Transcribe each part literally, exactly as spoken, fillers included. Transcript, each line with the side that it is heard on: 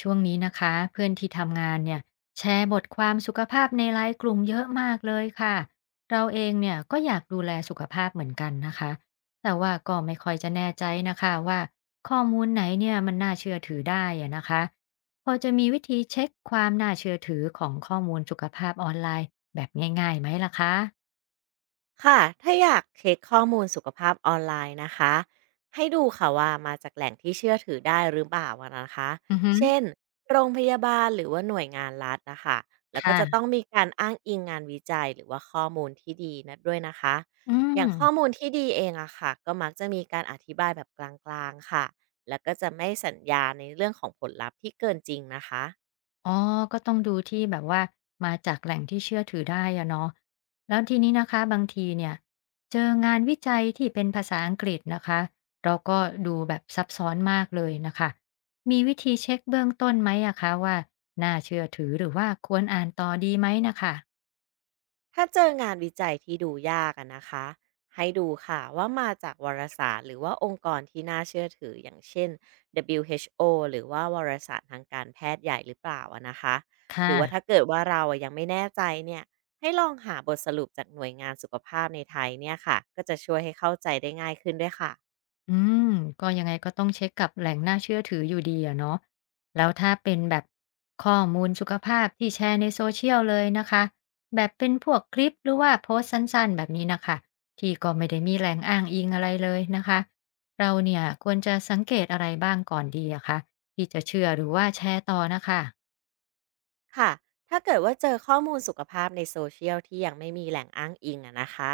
left: ช่วงนี้นะคะเพื่อนที่ทำงานเนี่ยแชร์บทความสุขภาพในไลน์กลุ่มเยอะมากเลยค่ะเราเองเนี่ยก็อยากดูแลสุขภาพเหมือนกันนะคะแต่ว่าก็ไม่ค่อยจะแน่ใจนะคะว่าข้อมูลไหนเนี่ยมันน่าเชื่อถือได้อะนะคะพอจะมีวิธีเช็คความน่าเชื่อถือของข้อมูลสุขภาพออนไลน์แบบง่ายๆไหมล่ะคะ
right: ค่ะถ้าอยากเช็คข้อมูลสุขภาพออนไลน์นะคะให้ดูค่ะว่ามาจากแหล่งที่เชื่อถือได้หรือเปล่าอะนะคะ
left: อือฮึ
right: เช่นโรงพยาบาลหรือว่าหน่วยงานรัฐนะคะแล้วก็
left: ค่ะ
right: จะต้องมีการอ้างอิงงานวิจัยหรือว่าข้อมูลที่ดีนะด้วยนะคะ
left: อื
right: อย่างข้อ
left: ม
right: มูลที่ดีเองอะค่ะก็มักจะมีการอธิบายแบบกลางๆค่ะแล้วก็จะไม่สัญญาในเรื่องของผลลัพธ์ที่เกินจริงนะคะ
left: อ๋อก็ต้องดูที่แบบว่ามาจากแหล่งที่เชื่อถือได้อะเนาะแล้วทีนี้นะคะบางทีเนี่ยเจองานวิจัยที่เป็นภาษาอังกฤษนะคะเราก็ดูแบบซับซ้อนมากเลยนะคะมีวิธีเช็คเบื้องต้นไหมอะคะว่าน่าเชื่อถือหรือว่าควรอ่านต่อดีไหมนะคะ
right: ถ้าเจองานวิจัยที่ดูยากอะนะคะให้ดูค่ะว่ามาจากวารสารหรือว่าองค์กรที่น่าเชื่อถืออย่างเช่น ดับเบิลยู เอช โอ หรือว่าวารสารทางการแพทย์ใหญ่หรือเปล่าอะนะคะหรื
left: ค่ะ
right: อว่าถ้าเกิดว่าเราอะยังไม่แน่ใจเนี่ยให้ลองหาบทสรุปจากหน่วยงานสุขภาพในไทยเนี่ยค่ะก็จะช่วยให้เข้าใจได้ง่ายขึ้นด้วยค่ะ
left: อืมก็ยังไงก็ต้องเช็คกับแหล่งน่าเชื่อถืออยู่ดีอะเนาะแล้วถ้าเป็นแบบข้อมูลสุขภาพที่แชร์ใน Social เชียลเลยนะคะแบบเป็นพวกคลิปหรือว่าโพสต์สั้นๆแบบนี้นะคะที่ก็ไม่ได้มีแหล่งอ้างอิงอะไรเลยนะคะเราเนี่ยควรจะสังเกตอะไรบ้างก่อนดีอะคะที่จะเชื่อหรือว่าแชร์ต่อนะคะ
right: ค่ะ ถ้าเกิดว่าเจอข้อมูลสุขภาพในโซเชียลที่ยังไม่มีแหล่งอ้างอิงอะนะคะ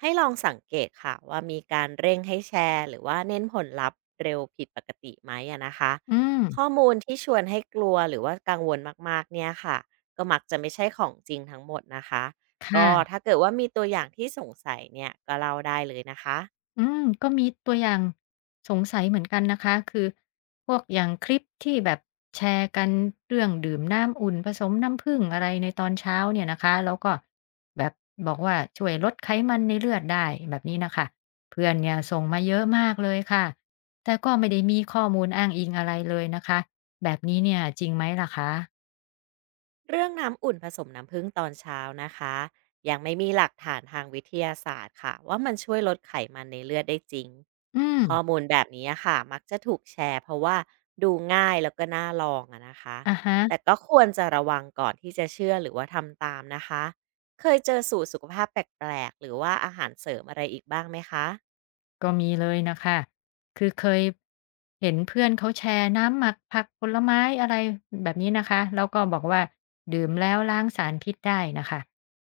right: ให้ลองสังเกตค่ะว่ามีการเร่งให้แชร์หรือว่าเน้นผลลัพธ์เร็วผิดปกติไหมอะนะคะ
left: อืม
right: ข้อมูลที่ชวนให้กลัวหรือว่ากังวลมากๆเนี่ยค่ะก็มักจะไม่ใช่ของจริงทั้งหมดนะคะ
left: ค
right: ก็ถ้า
left: ่ะ
right: เกิดว่ามีตัวอย่างที่สงสัยเนี่ยก็เล่าได้เลยนะคะ
left: อืมก็มีตัวอย่างสงสัยเหมือนกันนะคะคือพวกอย่างคลิปที่แบบแชร์กันเรื่องดื่มน้ำอุ่นผสมน้ำผึ้งอะไรในตอนเช้าเนี่ยนะคะแล้วก็แบบบอกว่าช่วยลดไขมันในเลือดได้แบบนี้นะคะเพื่อนเนี่ยส่งมาเยอะมากเลยค่ะแต่ก็ไม่ได้มีข้อมูลอ้างอิงอะไรเลยนะคะแบบนี้เนี่ยจริงไหมล่ะคะ
right: เรื่องน้ำอุ่นผสมน้ำผึ้งตอนเช้านะคะยังไม่มีหลักฐานทางวิทยาศาสตร์ค่ะว่ามันช่วยลดไขมันในเลือดได้จริง
left: อืม
right: ข้อมูลแบบนี้อะค่ะมักจะถูกแชร์เพราะว่าดูง่ายแล้วก็น่าลองอะนะคะ
left: อะฮะ
right: แต่ก็ควรจะระวังก่อนที่จะเชื่อหรือว่าทำตามนะคะเคยเจอสูตรสุขภาพแปลกๆหรือว่าอาหารเสริมอะไรอีกบ้างไหมคะ
left: ก็มีเลยนะคะ คือเคยเห็นเพื่อนเขาแชร์น้ำหมักผักผลไม้อะไรแบบนี้นะคะ แล้วก็บอกว่าดื่มแล้วล้างสารพิษได้นะคะ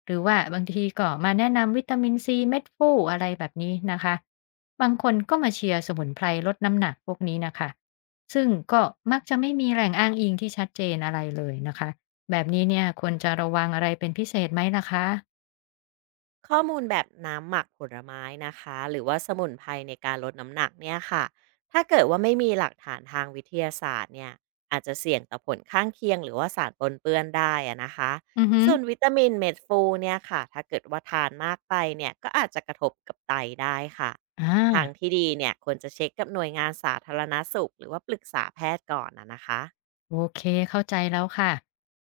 left: หรือว่าบางทีก็มาแนะนำวิตามินซีเม็ดฟู่อะไรแบบนี้นะคะบางคนก็มาเชียร์สมุนไพรลดน้ำหนักพวกนี้นะคะซึ่งก็มักจะไม่มีแหล่งอ้างอิงที่ชัดเจนอะไรเลยนะคะแบบนี้เนี่ยควรจะระวังอะไรเป็นพิเศษไหมล่ะคะ
right: ข้อมูลแบบน้ำหมักผลไม้นะคะหรือว่าสมุนไพรในการลดน้ำหนักเนี่ยค่ะถ้าเกิดว่าไม่มีหลักฐานทางวิทยาศาสตร์เนี่ยอาจจะเสี่ยงต่อผลข้างเคียงหรือว่าสารปนเปื้อนได้อะนะคะ
left: อือฮึ
right: ส่วนวิตามินเม็ดฟูเนี่ยค่ะถ้าเกิดว่าทานมากไปเนี่ยก็อาจจะกระทบกับไตได้ค่ะ
left: อ
right: ทาง
left: า
right: ที่ดีเนี่ยควรจะเช็คกับหน่วยงานสาธารณสุขหรือว่าปรึกษาแพทย์ก่อนนะนะคะ
left: โอเคเข้าใจแล้วค่ะ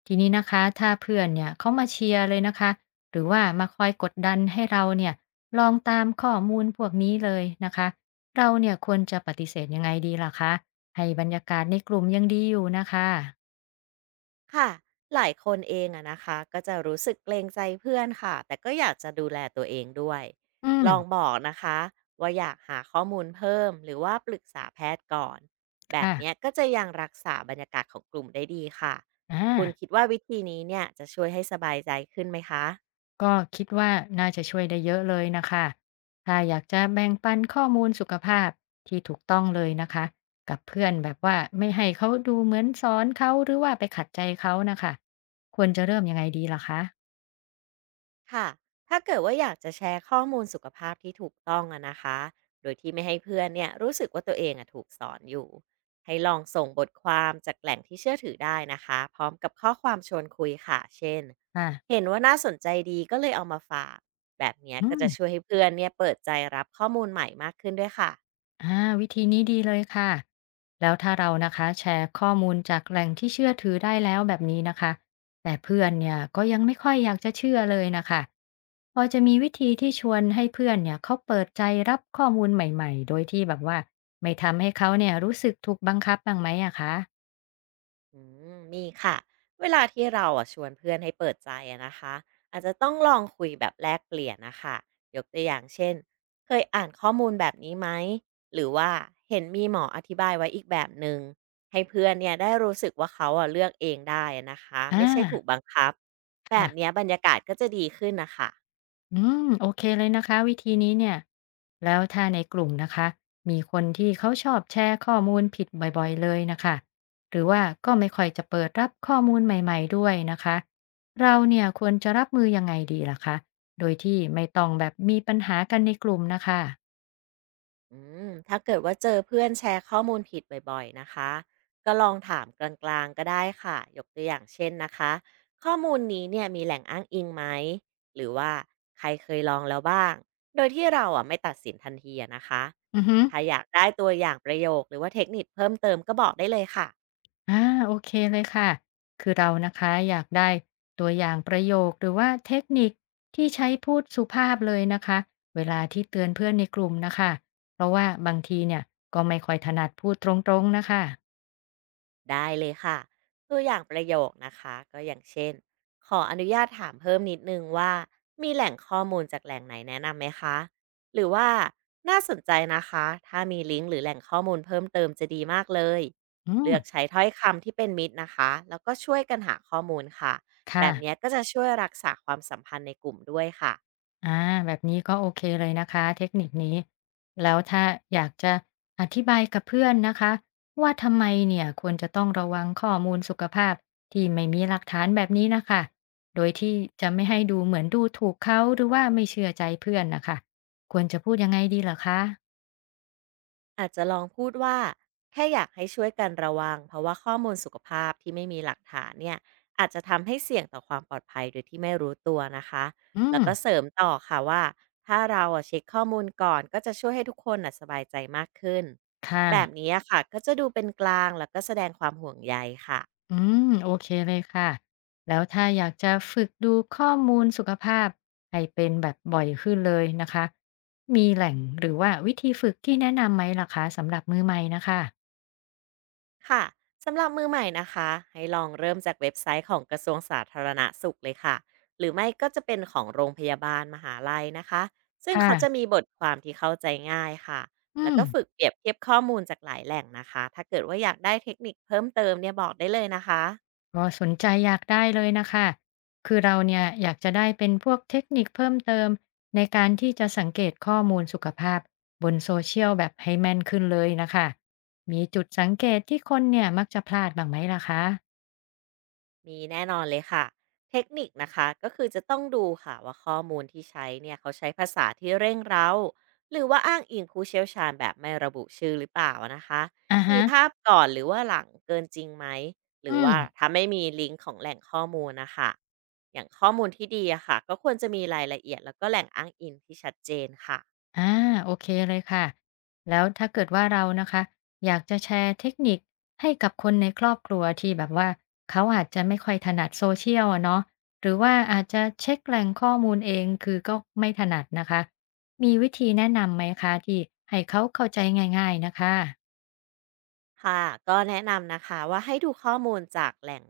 left: ทีนี้นะคะถ้าเพื่อนเนี่ยเขามาเชียร์เลยนะคะหรือว่ามาคอยกดดันให้เราเนี่ยลองตามข้อมูลพวกนี้เลยนะคะเราเนี่ยควรจะปฏิเสธยังไงดีล่ะคะให้บรรยากาศในกลุ่มยังดีอยู่นะคะ
right: ค่ะหลายคนเองอะนะคะก็จะรู้สึกเกรงใจเพื่อนค่ะแต่ก็อยากจะดูแลตัวเองด้วย
left: อืม
right: ลองบอกนะคะว่าอยากหาข้อมูลเพิ่มหรือว่าปรึกษาแพทย์ก่อนแบบเนี้ย
left: ค่ะ
right: ก็จะยังรักษาบรรยากาศของกลุ่มได้ดีค่ะ
left: อา
right: คุณคิดว่าวิธีนี้เนี่ยจะช่วยให้สบายใจขึ้นไหมคะ
left: ก็คิดว่าน่าจะช่วยได้เยอะเลยนะคะถ้าอยากจะแบ่งปันข้อมูลสุขภาพที่ถูกต้องเลยนะคะกับเพื่อนแบบว่าไม่ให้เขาดูเหมือนสอนเขาหรือว่าไปขัดใจเขานะคะควรจะเริ่มยังไงดีล่ะคะ
right: ค่ะ ถ้าเกิดว่าอยากจะแชร์ข้อมูลสุขภาพที่ถูกต้องอะนะคะโดยที่ไม่ให้เพื่อนเนี่ยรู้สึกว่าตัวเองอะถูกสอนอยู่ ให้ลองส่งบทความจากแหล่งที่เชื่อถือได้นะคะพร้อมกับข้อความชวนคุยค่ะเช่น
left: อ่า
right: เห็นว่าน่าสนใจดีก็เลยเอามาฝาก แบบเนี้ย
left: อื
right: ก็
left: ม
right: จะช่วยให้เพื่อนเนี่ยเปิดใจรับข้อมูลใหม่มากขึ้นด้วยค่ะ
left: อ่าวิธีนี้ดีเลยค่ะ แล้วถ้าเรานะคะแชร์ข้อมูลจากแหล่งที่เชื่อถือได้แล้วแบบนี้นะคะ แต่เพื่อนเนี่ยก็ยังไม่ค่อยอยากจะเชื่อเลยนะคะพอจะมีวิธีที่ชวนให้เพื่อนเนี่ยเขาเปิดใจรับข้อมูลใหม่ๆ โดยที่แบบว่าไม่ทำให้เขาเนี่ยรู้สึกถูกบังคับบ้างไหมอะคะ
right: อืมมีค่ะเวลาที่เราอ่ะชวนเพื่อนให้เปิดใจอะนะคะอาจจะต้องลองคุยแบบแลกเปลี่ยนนะคะยกตัวอย่างเช่นเคยอ่านข้อมูลแบบนี้ไหมหรือว่าเห็นมีหมออธิบายไว้อีกแบบหนึ่งให้เพื่อนเนี่ยได้รู้สึกว่าเขาอ่ะเลือกเองได้อะนะคะ
left: อ่
right: ไม่ใช่ถูก
left: า
right: บังคับแบบเนี้ย
left: ค่ะ
right: บรรยากาศก็จะดีขึ้นนะคะ
left: อืมโอเคเลยนะคะวิธีนี้เนี่ยแล้วถ้าในกลุ่มนะคะมีคนที่เขาชอบแชร์ข้อมูลผิดบ่อยๆเลยนะคะหรือว่าก็ไม่ค่อยจะเปิดรับข้อมูลใหม่ๆด้วยนะคะเราเนี่ยควรจะรับมือยังไงดีล่ะคะโดยที่ไม่ต้องแบบมีปัญหากันในกลุ่มนะคะ
right: อืมถ้าเกิดว่าเจอเพื่อนแชร์ข้อมูลผิดบ่อยๆ นะคะ ก็ลองถามกลางๆก็ได้ค่ะ ยกตัวอย่างเช่นนะคะ ข้อมูลนี้เนี่ยมีแหล่งอ้างอิงไหม หรือว่าใครเคยลองแล้วบ้าง โดยที่เราอ่ะไม่ตัดสินทันทีอะนะคะ
left: อือฮึ
right: ถ้าอยากได้ตัวอย่างประโยคหรือว่าเทคนิคเพิ่มเติมก็บอกได้เลยค่ะ
left: อ่าโอเคเลยค่ะคือเรานะคะอยากได้ตัวอย่างประโยคหรือว่าเทคนิคที่ใช้พูดสุภาพเลยนะคะเวลาที่เตือนเพื่อนในกลุ่มนะคะเพราะว่าบางทีเนี่ยก็ไม่ค่อยถนัดพูดตรงๆนะคะ
right: ได้เลยค่ะตัวอย่างประโยคนะคะก็อย่างเช่นขออนุญาตถามเพิ่มนิดนึงว่ามีแหล่งข้อมูลจากแหล่งไหนแนะนำไหมคะหรือว่าน่าสนใจนะคะถ้ามีลิงก์หรือแหล่งข้อมูลเพิ่มเติมจะดีมากเลย
left: อืม
right: เลือกใช้ถ้อยคำที่เป็นมิตรนะคะแล้วก็ช่วยกันหาข้อมูลค่ะแบ
left: ค่ะ
right: บเนี้ยก็จะช่วยรักษาความสัมพันธ์ในกลุ่มด้วยค่ะ
left: อาแบบนี้ก็โอเคเลยนะคะเทคนิคนี้แล้วถ้าอยากจะอธิบายกับเพื่อนนะคะว่าทำไมเนี่ยควรจะต้องระวังข้อมูลสุขภาพที่ไม่มีหลักฐานแบบนี้นะคะโดยที่จะไม่ให้ดูเหมือนดูถูกเขาหรือว่าไม่เชื่อใจเพื่อนนะคะควรจะพูดยังไงดีเหรอคะ
right: อาจจะลองพูดว่าแค่อยากให้ช่วยกันระวังเพราะว่าข้อมูลสุขภาพที่ไม่มีหลักฐานเนี่ยอาจจะทำให้เสี่ยงต่อความปลอดภัยโดยที่ไม่รู้ตัวนะคะ
left: อืม
right: แล้วก็เสริมต่อค่ะว่าถ้าเราอะเช็คข้อมูลก่อนก็จะช่วยให้ทุกคนน่ะสบายใจมากขึ้น
left: ค
right: แบบ
left: ่ะ
right: นี้อะค่ะก็จะดูเป็นกลางแล้วก็แสดงความห่วงใยค่ะ
left: อืมโอเคเลยค่ะแล้วถ้าอยากจะฝึกดูข้อมูลสุขภาพให้เป็นแบบบ่อยขึ้นเลยนะคะมีแหล่งหรือว่าวิธีฝึกที่แนะนำไหมล่ะคะสำหรับมือใหม่นะคะ
right: ค่ะสำหรับมือใหม่นะคะให้ลองเริ่มจากเว็บไซต์ของกระทรวงสาธารณสุขเลยค่ะหรือไม่ก็จะเป็นของโรงพยาบาลมหาลัยนะคะซึ่งเขาจะมี
left: ค่ะ
right: บทความที่เข้าใจง่ายค่ะ
left: อื
right: แล้ว
left: ม
right: ก็ฝึกเปรียบเทียบข้อมูลจากหลายแหล่งนะคะถ้าเกิดว่าอยากได้เทคนิคเพิ่มเติมเนี่ยบอกได้เลยนะคะ
left: ก็สนใจอยากได้เลยนะคะคือเราเนี่ยอยากจะได้เป็นพวกเทคนิคเพิ่มเติมในการที่จะสังเกตข้อมูลสุขภาพบนโซเชียลแบบให้แม่นขึ้นเลยนะคะมีจุดสังเกตที่คนเนี่ยมักจะพลาดบ้างไหมล่ะคะ
right: มีแน่นอนเลยค่ะเทคนิคนะคะก็คือจะต้องดูค่ะว่าข้อมูลที่ใช้เนี่ยเขาใช้ภาษาที่เร่งเร้าหรือว่าอ้างอิงผู้เชี่ยวชาญแบบไม่ระบุชื่อหรือเปล่านะคะ
left: อ่า
right: มี
left: ฮะ
right: ภาพก่อนหรือว่าหลังเกินจริงไหมหรือ
left: อื
right: ว่า
left: ม
right: ถ้าไม่มีลิงก์ของแหล่งข้อมูลนะคะอย่างข้อมูลที่ดีอะค่ะก็ควรจะมีรายละเอียดแล้วก็แหล่งอ้างอิงที่ชัดเจนค่ะ
left: อ่าโอเคเลยค่ะแล้วถ้าเกิดว่าเรานะคะอยากจะแชร์เทคนิคให้กับคนในครอบครัวที่แบบว่าเขาอาจจะไม่ค่อยถนัดโซเชียลอะเนาะหรือว่าอาจจะเช็คแหล่งข้อมูลเองคือก็ไม่ถนัดนะคะมีวิธีแนะนำไหมคะที่ให้เขาเข้าใจง่ายๆนะคะ
right: ค่ะก็แนะนำนะคะว่าให้ดูข้อมูลจากแหล่ง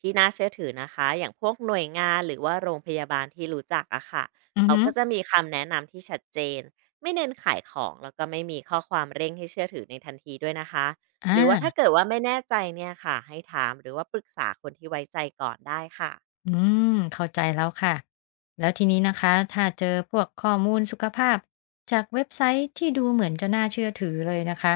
right: ที่น่าเชื่อถือนะคะอย่างพวกหน่วยงานหรือว่าโรงพยาบาลที่รู้จักอะค่ะ
left: อือ
right: เขา
left: ฮึ
right: ก็จะมีคำแนะนำที่ชัดเจนไม่เน้นขายของแล้วก็ไม่มีข้อความเร่งให้เชื่อถือในทันทีด้วยนะคะหรือว่าถ้า
left: อา
right: เกิดว่าไม่แน่ใจเนี่ยค่ะให้ถามหรือว่าปรึกษาคนที่ไว้ใจก่อนได้ค่ะ
left: อืมเข้าใจแล้วค่ะแล้วทีนี้นะคะถ้าเจอพวกข้อมูลสุขภาพจากเว็บไซต์ที่ดูเหมือนจะน่าเชื่อถือเลยนะคะ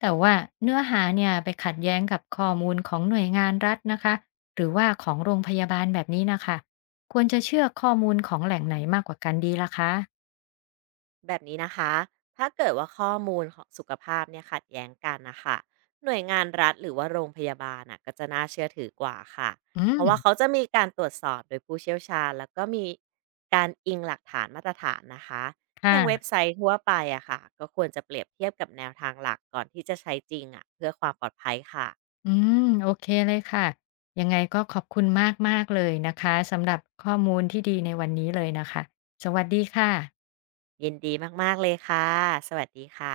left: แต่ว่าเนื้อหาเนี่ยไปขัดแย้งกับข้อมูลของหน่วยงานรัฐนะคะหรือว่าของโรงพยาบาลแบบนี้นะคะควรจะเชื่อข้อมูลของแหล่งไหนมากกว่ากันดีล่ะคะ
right: แบบนี้นะคะ ถ้าเกิดว่าข้อมูลของสุขภาพเนี่ยขัดแย้งกันนะคะ หน่วยงานรัฐหรือว่าโรงพยาบาลน่ะก็จะน่าเชื่อถือกว่าค่ะ
left: อื
right: เพราะ
left: ม
right: ว่าเขาจะมีการตรวจสอบโดยผู้เชี่ยวชาญแล้วก็มีการอิงหลักฐานมาตรฐานนะคะ อย่างเว็บ
left: ค่ะ
right: ไซต์ทั่วไปอะค่ะก็ควรจะเปรียบเทียบกับแนวทางหลักก่อนที่จะใช้จริงอะเพื่อความปลอดภัยค่ะ
left: อืมโอเคเลยค่ะยังไงก็ขอบคุณมากมากเลยนะคะสำหรับข้อมูลที่ดีในวันนี้เลยนะคะสวัสดีค่ะ
right: ยินดีมากๆเลยค่ะสวัสดีค่ะ